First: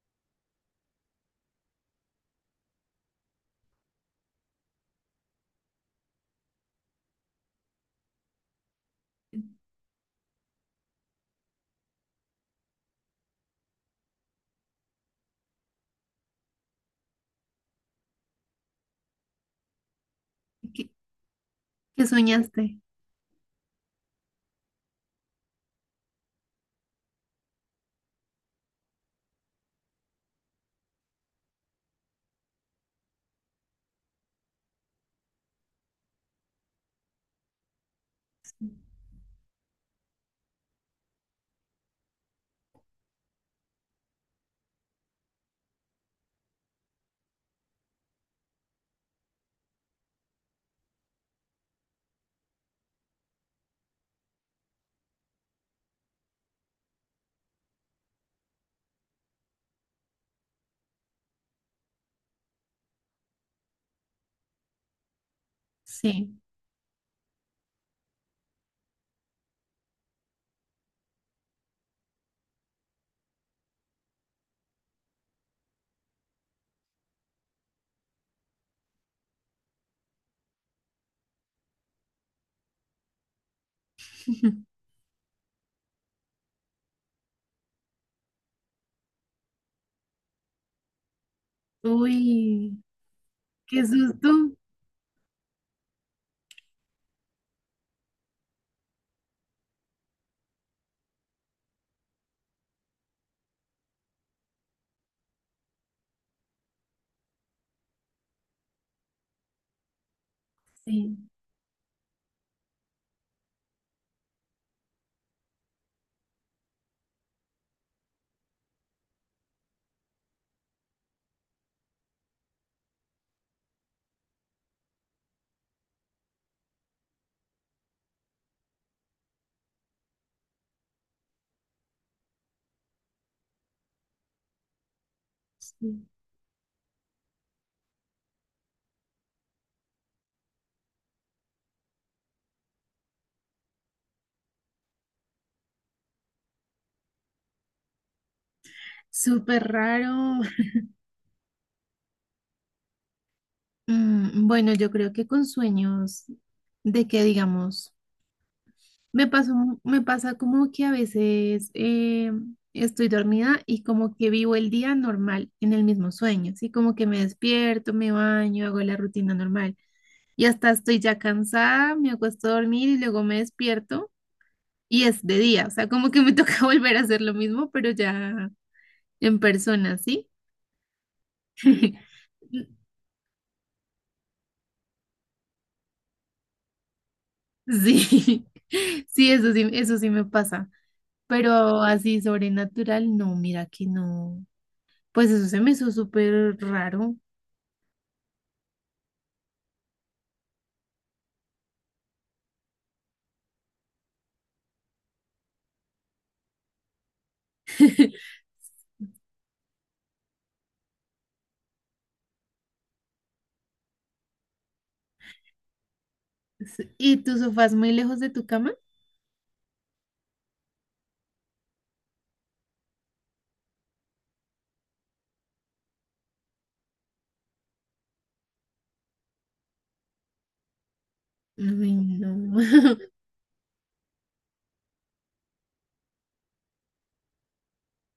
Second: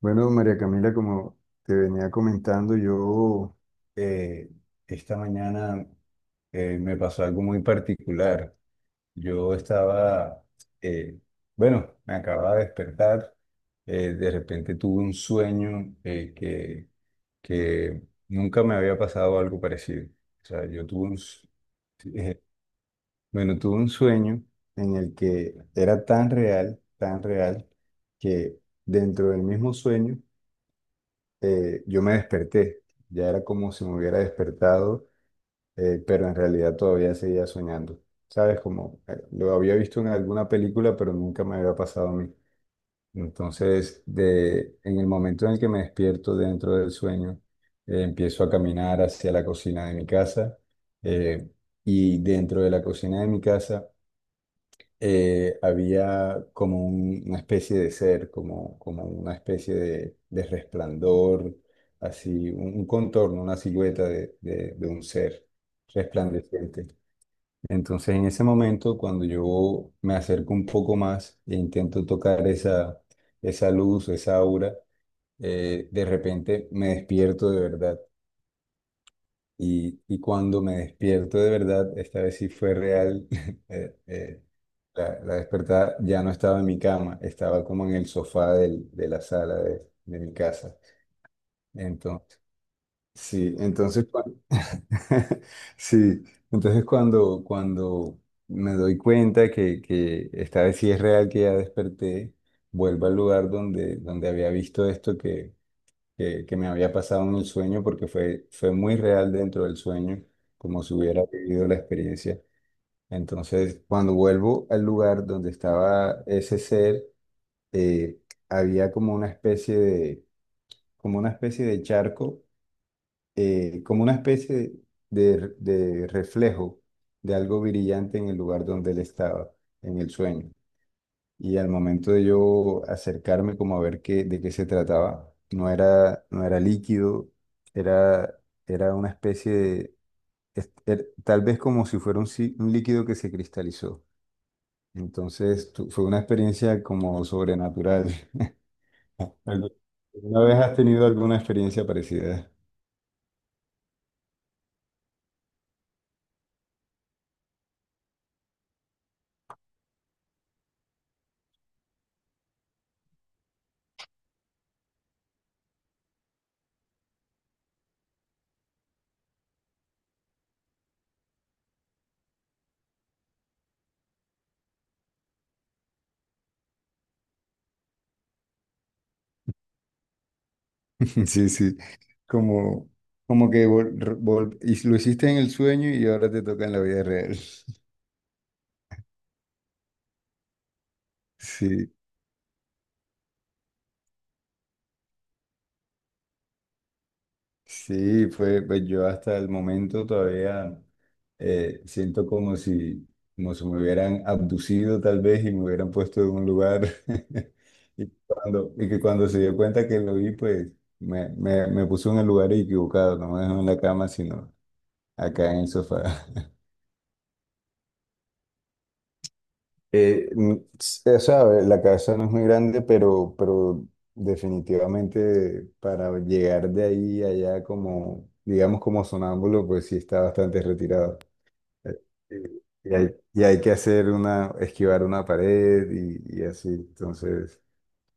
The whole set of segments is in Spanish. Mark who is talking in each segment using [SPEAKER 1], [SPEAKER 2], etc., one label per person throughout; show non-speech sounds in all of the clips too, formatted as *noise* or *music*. [SPEAKER 1] Bueno, María Camila, como te venía comentando, yo eh, esta mañana me pasó algo muy particular. Yo estaba, eh, bueno, me acababa de despertar, de repente tuve un sueño que nunca me había pasado algo parecido. O sea, yo
[SPEAKER 2] ¿Qué,
[SPEAKER 1] tuve un, s-
[SPEAKER 2] qué
[SPEAKER 1] eh,
[SPEAKER 2] soñaste?
[SPEAKER 1] bueno, tuve un sueño en el que era tan real, que dentro del mismo sueño, yo me desperté, ya era como si me hubiera despertado, pero en realidad todavía seguía soñando, ¿sabes? Como lo había visto en alguna película, pero nunca me había pasado a mí. Entonces, en el momento en el que me despierto dentro del sueño, empiezo a caminar hacia la cocina de mi casa, eh, y dentro de la cocina de mi casa había como una especie de ser, como una especie de resplandor, así, un contorno, una silueta de, de un ser
[SPEAKER 2] Sí.
[SPEAKER 1] resplandeciente. Entonces, en ese momento, cuando yo me acerco un poco más e intento tocar esa, esa luz, esa aura, de repente me despierto de verdad. Y cuando me despierto de verdad, esta vez sí fue real, *laughs* eh, eh,
[SPEAKER 2] *laughs*
[SPEAKER 1] la, la despertada ya no estaba en mi cama, estaba como en el sofá de la sala de mi casa. Entonces,
[SPEAKER 2] Uy,
[SPEAKER 1] sí,
[SPEAKER 2] qué
[SPEAKER 1] entonces,
[SPEAKER 2] susto.
[SPEAKER 1] *laughs* sí, entonces cuando me doy cuenta que esta vez sí es real, que ya desperté, vuelvo al lugar donde había visto esto que me había pasado en el sueño, porque fue, fue muy real dentro del sueño, como si hubiera
[SPEAKER 2] Sí,
[SPEAKER 1] vivido la experiencia. Entonces, cuando vuelvo al lugar donde estaba ese ser, eh, había como una especie de, como una especie de charco, como una especie de reflejo de algo brillante en el lugar donde él estaba, en el sueño. Y al momento de yo acercarme como a ver qué, de qué se trataba,
[SPEAKER 2] sí.
[SPEAKER 1] no era líquido, era, era una especie de, tal vez como si fuera un, si- un líquido que se cristalizó. Entonces fue una experiencia como sobrenatural. *laughs*
[SPEAKER 2] Súper
[SPEAKER 1] ¿Algu-
[SPEAKER 2] raro.
[SPEAKER 1] ¿Alguna vez has tenido alguna experiencia parecida?
[SPEAKER 2] Mm, bueno, yo creo que con sueños de que digamos, me pasó, me pasa como que a veces estoy dormida y como que vivo el día normal en el mismo sueño, así como que me despierto, me baño, hago la rutina normal y hasta estoy ya cansada, me acuesto a dormir y luego me despierto. Y es de día, o sea, como que me toca *laughs* volver a hacer lo mismo, pero ya en persona, ¿sí?
[SPEAKER 1] *laughs* Sí, sí,
[SPEAKER 2] *laughs*
[SPEAKER 1] como, como que y lo hiciste en el sueño y ahora te toca en la vida real. *laughs*
[SPEAKER 2] Sí, *laughs* sí, eso sí, eso sí me pasa. Pero
[SPEAKER 1] Sí.
[SPEAKER 2] así sobrenatural, no, mira que no. Pues eso se me hizo súper raro.
[SPEAKER 1] Sí, fue, pues yo hasta el momento todavía siento como si me hubieran abducido tal vez y me hubieran puesto en un lugar *laughs* y,
[SPEAKER 2] *laughs*
[SPEAKER 1] cuando, y que cuando se dio cuenta que lo vi, pues me puso en el lugar equivocado, no me dejó en la cama, sino acá en el sofá. *laughs*
[SPEAKER 2] Sí, ¿y tu sofá es muy lejos de tu cama?
[SPEAKER 1] O sea, la casa no es muy grande, pero definitivamente para llegar de ahí a allá como, digamos como sonámbulo, pues sí está bastante retirado.
[SPEAKER 2] Ay,
[SPEAKER 1] eh,
[SPEAKER 2] no.
[SPEAKER 1] Y,
[SPEAKER 2] *laughs*
[SPEAKER 1] y hay que hacer una, esquivar una pared y así. Entonces,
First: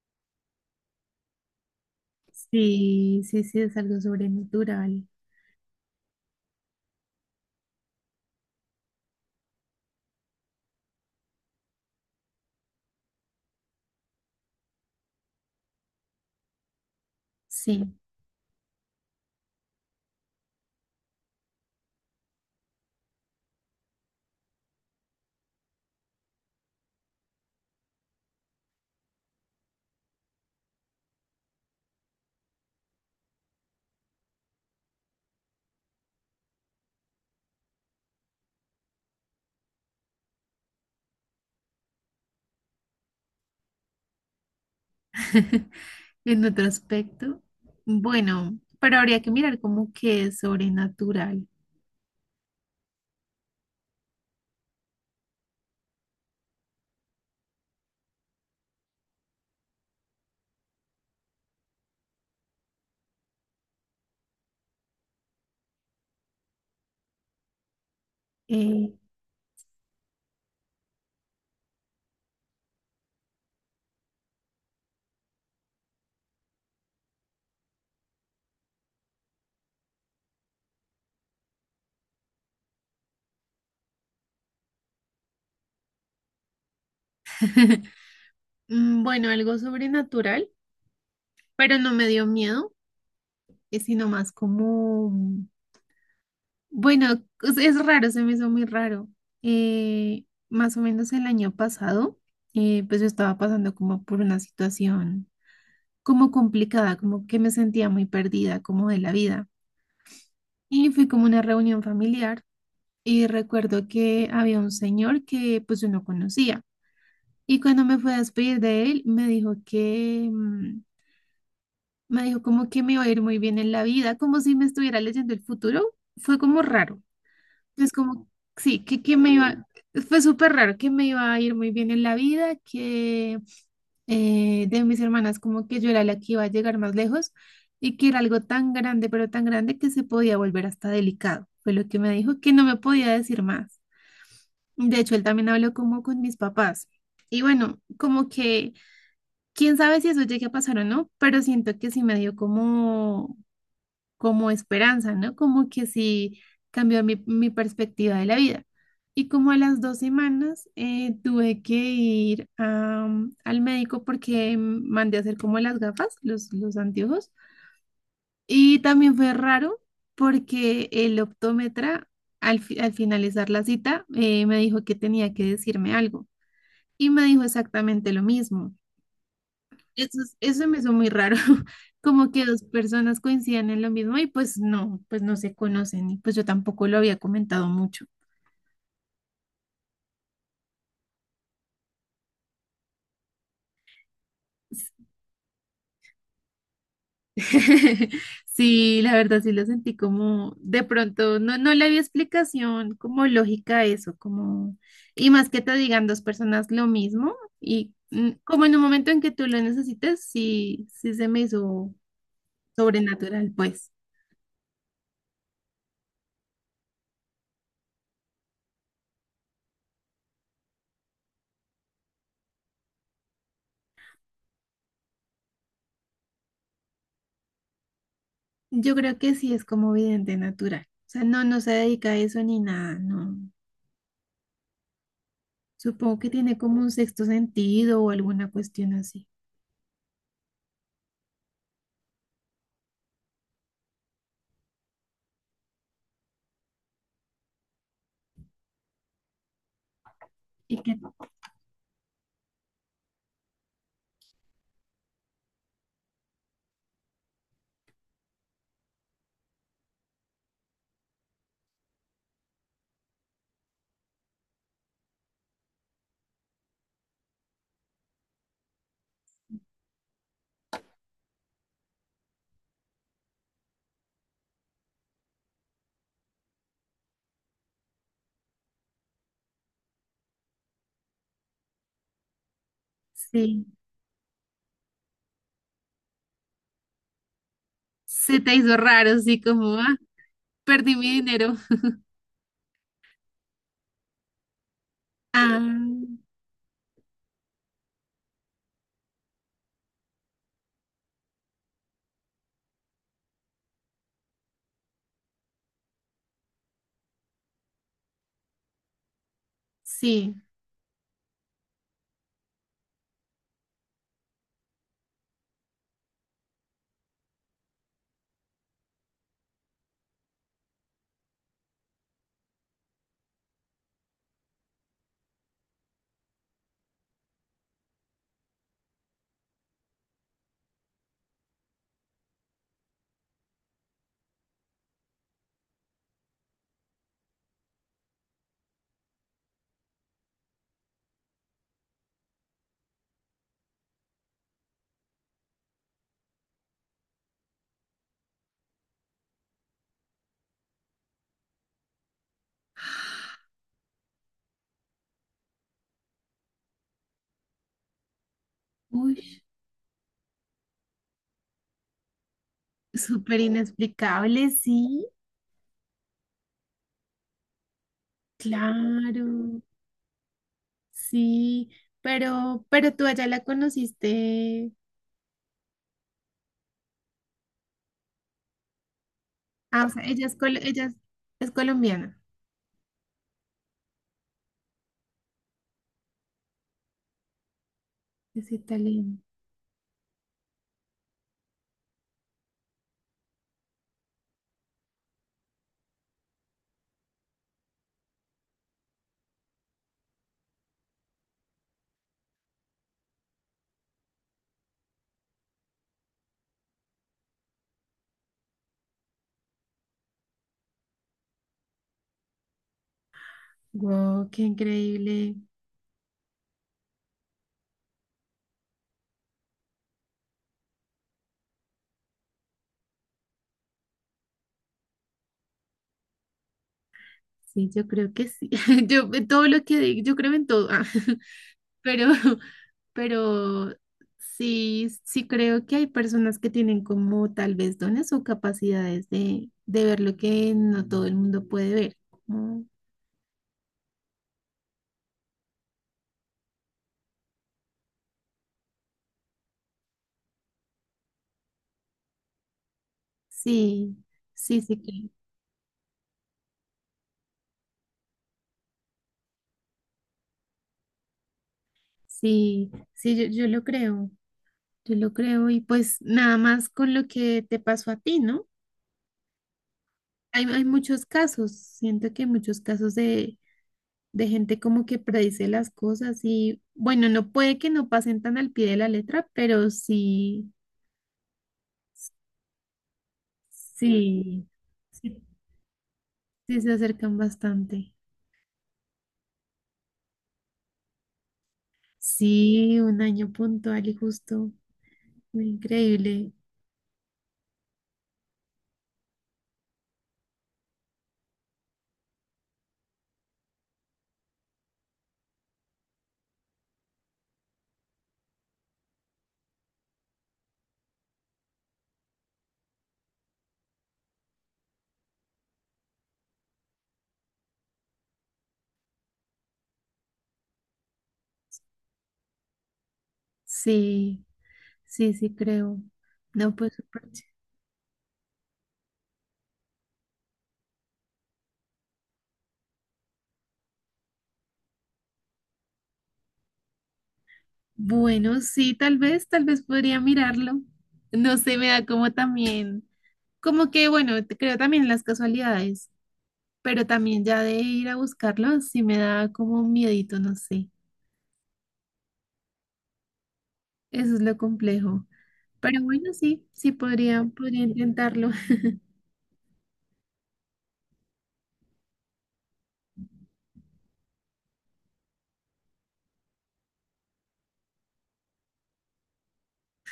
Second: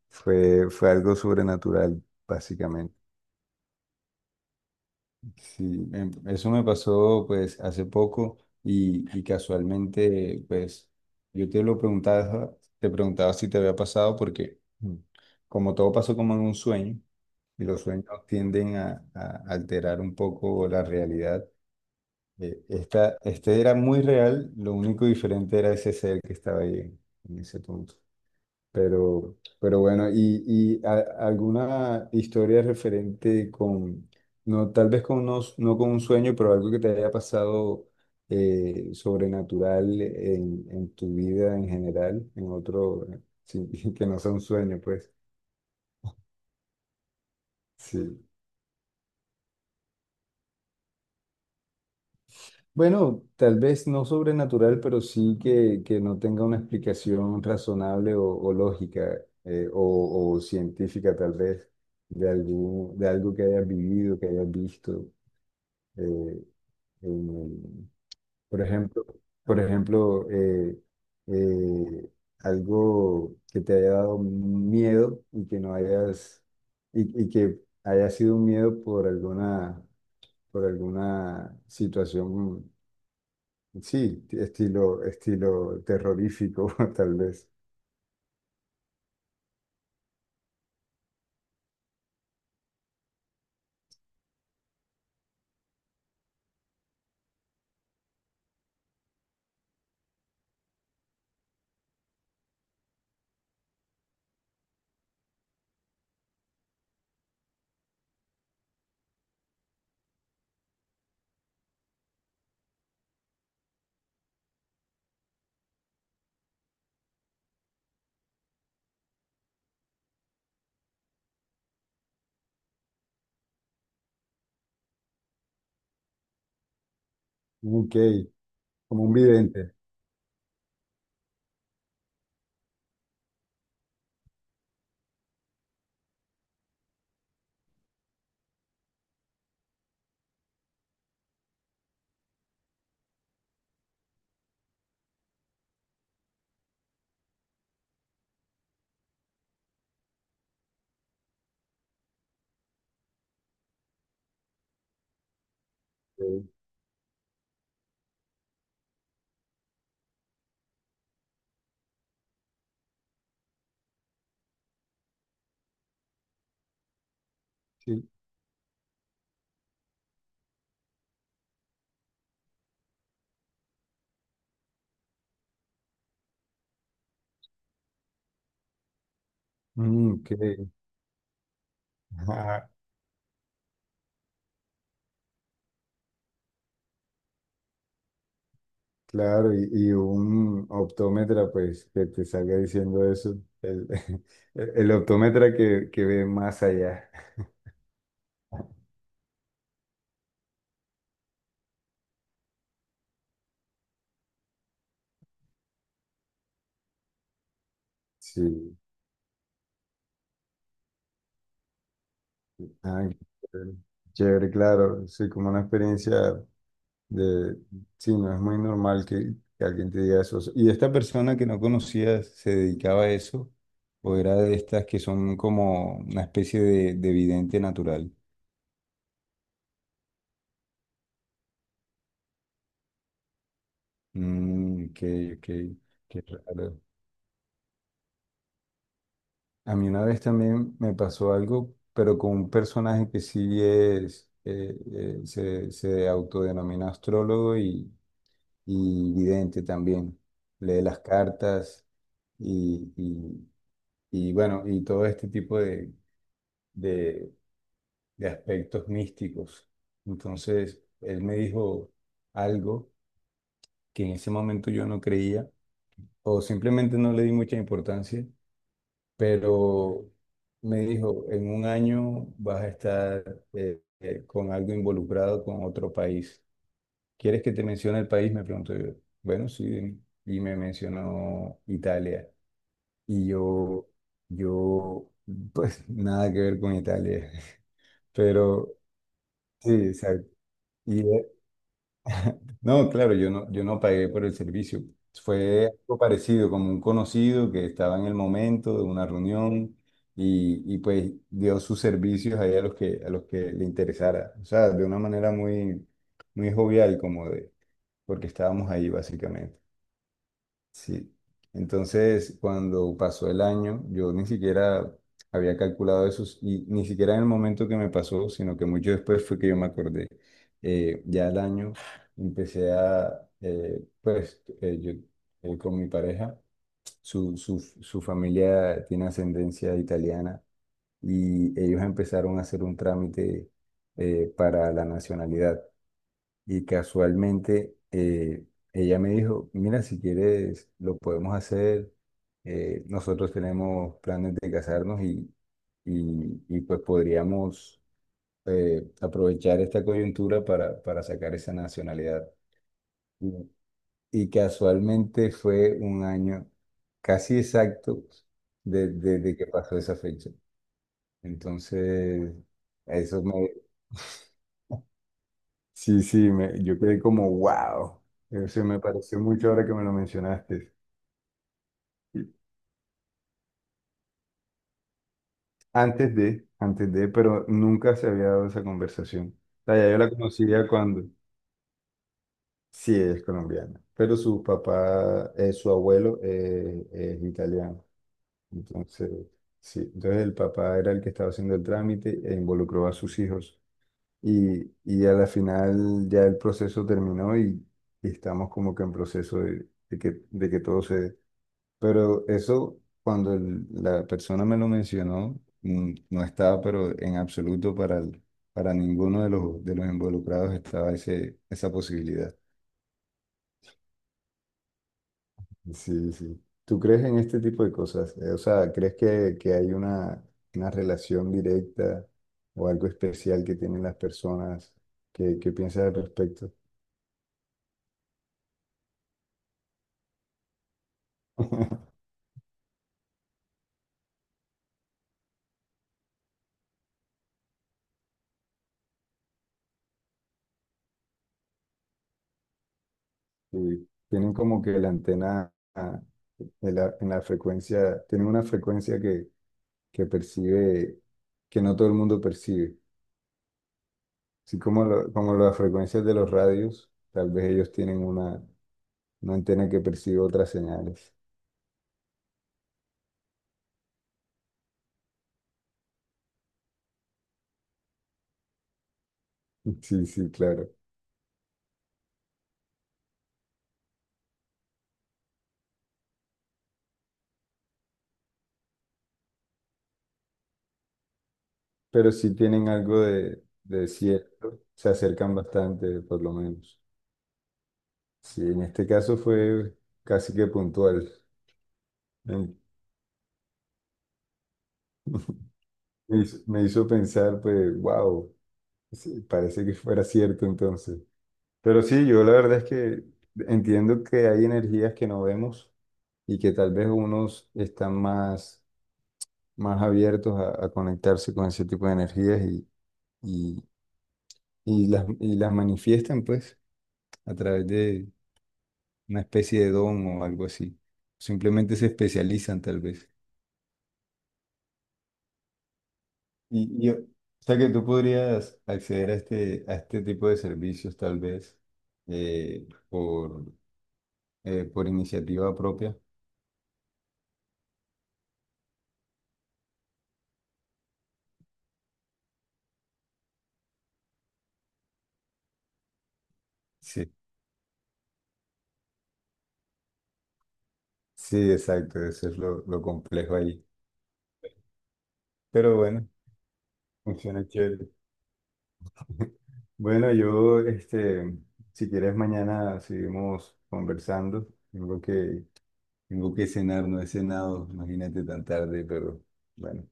[SPEAKER 1] fue, fue algo sobrenatural, básicamente.
[SPEAKER 2] Sí, sí, sí, es algo sobrenatural.
[SPEAKER 1] Sí, eso me pasó pues hace poco y casualmente, pues yo te lo preguntaba, te preguntaba si te había pasado porque como todo pasó como en un sueño y los
[SPEAKER 2] Sí.
[SPEAKER 1] sueños tienden a alterar un poco la realidad. Este era muy real, lo único diferente era ese ser que estaba ahí en ese punto. Pero bueno, y, y a- alguna historia referente con, no, tal vez no con un sueño, pero algo que te haya pasado sobrenatural en tu vida en general, en otro, sí, *laughs* que no sea un sueño, pues.
[SPEAKER 2] *laughs* En otro aspecto.
[SPEAKER 1] Sí.
[SPEAKER 2] Bueno, pero habría que mirar como que es sobrenatural.
[SPEAKER 1] Bueno, tal vez no sobrenatural, pero sí que no tenga una explicación razonable o lógica o científica tal vez de, algún, de algo que hayas vivido, que hayas visto. eh, en- por
[SPEAKER 2] Eh,
[SPEAKER 1] ejemplo, por ejemplo eh, algo que te haya dado miedo y que no hayas, y que haya sido un miedo por alguna situación. Sí, estilo, estilo terrorífico, *laughs* tal vez.
[SPEAKER 2] *laughs* mm, bueno, algo sobrenatural, pero no me dio miedo, sino más como, bueno, es raro, se me hizo muy raro. Más o menos el año pasado, pues yo estaba pasando como por una situación como complicada, como que me sentía muy perdida, como de la vida. Y fui como a una reunión familiar y recuerdo que había un señor que pues yo no conocía. Y cuando me fui a despedir de él, me dijo que, mm, me dijo como que me iba a ir muy bien en la vida, como si me estuviera leyendo el futuro. Fue como raro. Es
[SPEAKER 1] Ok,
[SPEAKER 2] como, sí,
[SPEAKER 1] como un
[SPEAKER 2] que me iba,
[SPEAKER 1] vidente.
[SPEAKER 2] fue súper raro, que me iba a ir muy bien en la vida, que de mis hermanas como que yo era la que iba a llegar más lejos y que era algo tan grande, pero tan grande que se podía volver hasta delicado. Fue lo que me dijo, que no me podía decir más. De hecho, él también habló como con mis papás. Y bueno, como que... Quién sabe si eso llegue a pasar o no, pero siento que sí me dio como como esperanza, ¿no? Como que sí
[SPEAKER 1] eh,
[SPEAKER 2] cambió mi perspectiva de la vida. Y como a las dos semanas tuve que ir a, mm, al médico porque mandé a hacer como las gafas, los anteojos.
[SPEAKER 1] Sí.
[SPEAKER 2] Y también fue raro porque el optómetra al finalizar la cita me dijo que tenía que decirme algo. Y me dijo exactamente lo mismo.
[SPEAKER 1] Mm,
[SPEAKER 2] Eso,
[SPEAKER 1] ok,
[SPEAKER 2] eso me hizo muy raro, *laughs* como que dos
[SPEAKER 1] ajá,
[SPEAKER 2] personas coincidan en lo mismo y pues no se conocen y pues yo tampoco lo había comentado mucho.
[SPEAKER 1] claro, y un optómetra, pues, que te salga diciendo eso. El, *laughs* el optómetra que ve más allá.
[SPEAKER 2] *laughs* Sí, la verdad sí lo sentí como de pronto, no, no le había explicación como lógica a eso, como, y más que te digan dos personas lo mismo y mm, como en
[SPEAKER 1] Sí,
[SPEAKER 2] un momento en que tú lo necesites, sí, sí se me hizo
[SPEAKER 1] ah, qué
[SPEAKER 2] sobrenatural,
[SPEAKER 1] chévere,
[SPEAKER 2] pues.
[SPEAKER 1] chévere, claro, sí, como una experiencia de, sí, no es muy normal que alguien te diga eso. ¿Y esta persona que no conocías se dedicaba a eso? ¿O era de estas que son como una especie de vidente natural?
[SPEAKER 2] Yo creo que sí es como vidente natural. O sea, no, no se dedica a eso ni nada, no.
[SPEAKER 1] Mm,
[SPEAKER 2] Supongo
[SPEAKER 1] qué
[SPEAKER 2] que tiene como
[SPEAKER 1] raro.
[SPEAKER 2] un sexto sentido o alguna cuestión así.
[SPEAKER 1] A mí una vez también me pasó algo, pero con un personaje que sí es, se, se autodenomina astrólogo y vidente también.
[SPEAKER 2] Y
[SPEAKER 1] Lee
[SPEAKER 2] que
[SPEAKER 1] las cartas y, y, y bueno, y todo este tipo de, de aspectos místicos. Entonces, él me dijo algo que en ese momento yo no creía o simplemente no le di mucha importancia, pero me dijo, en un año vas a estar con algo involucrado con otro país. ¿Quieres que te mencione el país? Me preguntó yo. Bueno, sí, dime. Y me mencionó Italia. Y
[SPEAKER 2] sí,
[SPEAKER 1] yo, pues *laughs* nada que ver con Italia, *laughs*
[SPEAKER 2] se te
[SPEAKER 1] pero
[SPEAKER 2] hizo raro, así
[SPEAKER 1] sí,
[SPEAKER 2] como, ah,
[SPEAKER 1] exacto.
[SPEAKER 2] perdí
[SPEAKER 1] Y
[SPEAKER 2] mi dinero.
[SPEAKER 1] no, claro, yo no pagué por el servicio. Fue algo
[SPEAKER 2] Ah,
[SPEAKER 1] parecido, como un conocido que estaba en el momento de una reunión y pues dio sus servicios ahí a los que le interesara. O sea, de una manera muy, muy jovial, como de, porque estábamos ahí básicamente.
[SPEAKER 2] sí.
[SPEAKER 1] Sí. Entonces, cuando pasó el año, yo ni siquiera había calculado eso y ni siquiera en el momento que me pasó, sino que mucho después fue que yo me acordé. Ya el año empecé a, pues, yo con mi pareja, su familia tiene ascendencia italiana y ellos empezaron a hacer un trámite, para la nacionalidad. Y casualmente ella me dijo, mira, si quieres, lo podemos hacer. Nosotros tenemos planes de casarnos y, pues podríamos aprovechar esta coyuntura para sacar esa nacionalidad. Y, y casualmente fue un año casi exacto desde
[SPEAKER 2] Uy,
[SPEAKER 1] que pasó esa fecha. Entonces, eso
[SPEAKER 2] súper
[SPEAKER 1] me... *laughs*
[SPEAKER 2] inexplicable, sí,
[SPEAKER 1] Sí, sí, yo quedé como wow. Eso me pareció mucho
[SPEAKER 2] claro,
[SPEAKER 1] ahora que me lo mencionaste.
[SPEAKER 2] sí.
[SPEAKER 1] Y
[SPEAKER 2] Pero tú allá la conociste.
[SPEAKER 1] antes de, antes de, pero nunca se había dado esa conversación. O sea,
[SPEAKER 2] Ah, o
[SPEAKER 1] ya yo
[SPEAKER 2] sea,
[SPEAKER 1] la conocía
[SPEAKER 2] ella es
[SPEAKER 1] cuando,
[SPEAKER 2] colombiana.
[SPEAKER 1] sí, ella es colombiana, pero su papá, su abuelo es italiano.
[SPEAKER 2] Es
[SPEAKER 1] Entonces,
[SPEAKER 2] italiana.
[SPEAKER 1] sí, entonces el papá era el que estaba haciendo el trámite e involucró a sus hijos. Y a la final ya el proceso terminó y estamos como que en proceso de, de que todo se dé. Pero eso, cuando la persona me lo mencionó, mm, no estaba, pero en absoluto para, para ninguno de los involucrados estaba ese, esa posibilidad.
[SPEAKER 2] Wow, qué increíble.
[SPEAKER 1] Sí, sí. ¿Tú crees en este tipo de cosas? O sea, ¿crees que hay una relación directa o algo especial que tienen las personas? ¿Qué, qué piensas al respecto?
[SPEAKER 2] Sí, yo creo que sí. *laughs* Yo en todo lo que digo, yo creo en todo. Ah, *laughs*
[SPEAKER 1] *laughs*
[SPEAKER 2] pero *laughs* pero sí, sí creo que hay personas que tienen como tal vez dones o capacidades de ver lo que no todo el mundo puede ver. Como...
[SPEAKER 1] Sí, tienen como que la antena, ah, en la frecuencia, tienen una frecuencia que percibe, que no todo el mundo percibe.
[SPEAKER 2] Sí,
[SPEAKER 1] Así
[SPEAKER 2] sí, sí,
[SPEAKER 1] como,
[SPEAKER 2] que...
[SPEAKER 1] lo- como las frecuencias de los radios, tal vez ellos tienen una antena que percibe otras señales.
[SPEAKER 2] sí, sí, yo lo creo y pues nada más con lo que te pasó a ti, ¿no?
[SPEAKER 1] *laughs* Sí, sí,
[SPEAKER 2] Hay
[SPEAKER 1] claro.
[SPEAKER 2] muchos casos, siento que hay muchos casos de gente como que predice las cosas y bueno, no puede que no pasen tan al pie de la letra, pero sí.
[SPEAKER 1] Pero sí tienen algo de
[SPEAKER 2] Sí,
[SPEAKER 1] cierto, se
[SPEAKER 2] sí,
[SPEAKER 1] acercan bastante, por lo
[SPEAKER 2] sí se
[SPEAKER 1] menos.
[SPEAKER 2] acercan bastante.
[SPEAKER 1] Sí, en este caso fue casi que puntual. Me
[SPEAKER 2] Sí, un año puntual y justo. Increíble.
[SPEAKER 1] me hizo pensar, pues, wow, parece que fuera cierto entonces. Pero sí, yo la verdad es que entiendo que hay energías que no vemos y que tal vez unos están más, más abiertos a conectarse con ese tipo de energías y, y las manifiestan pues a través de una especie de don o algo así. Simplemente se especializan tal vez.
[SPEAKER 2] Sí, sí, sí creo. No, pues
[SPEAKER 1] Y, o
[SPEAKER 2] súper ch...
[SPEAKER 1] sea que tú podrías acceder a este tipo de servicios tal vez eh, por, por iniciativa propia.
[SPEAKER 2] Bueno, sí, tal vez podría mirarlo. No sé, me da como también, como que bueno, te... creo también en las casualidades, pero
[SPEAKER 1] Sí,
[SPEAKER 2] también ya de ir a buscarlo, sí me da como un miedito, no sé.
[SPEAKER 1] sí, exacto, eso es lo complejo ahí.
[SPEAKER 2] Eso es lo complejo.
[SPEAKER 1] Pero
[SPEAKER 2] Pero
[SPEAKER 1] bueno,
[SPEAKER 2] bueno, sí, sí podría,
[SPEAKER 1] funciona
[SPEAKER 2] podría
[SPEAKER 1] chévere.
[SPEAKER 2] intentarlo.
[SPEAKER 1] Bueno, yo, este, si quieres mañana seguimos conversando. Tengo que, tengo que cenar, no he cenado, imagínate tan tarde, pero bueno,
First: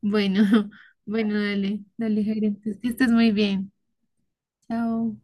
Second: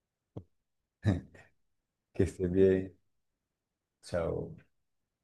[SPEAKER 2] Bueno, *laughs* bueno, dale,
[SPEAKER 1] *laughs*
[SPEAKER 2] dale,
[SPEAKER 1] que
[SPEAKER 2] Jairo.
[SPEAKER 1] estés
[SPEAKER 2] Entonces, que
[SPEAKER 1] bien.
[SPEAKER 2] estés muy bien.
[SPEAKER 1] Chao.
[SPEAKER 2] Chao.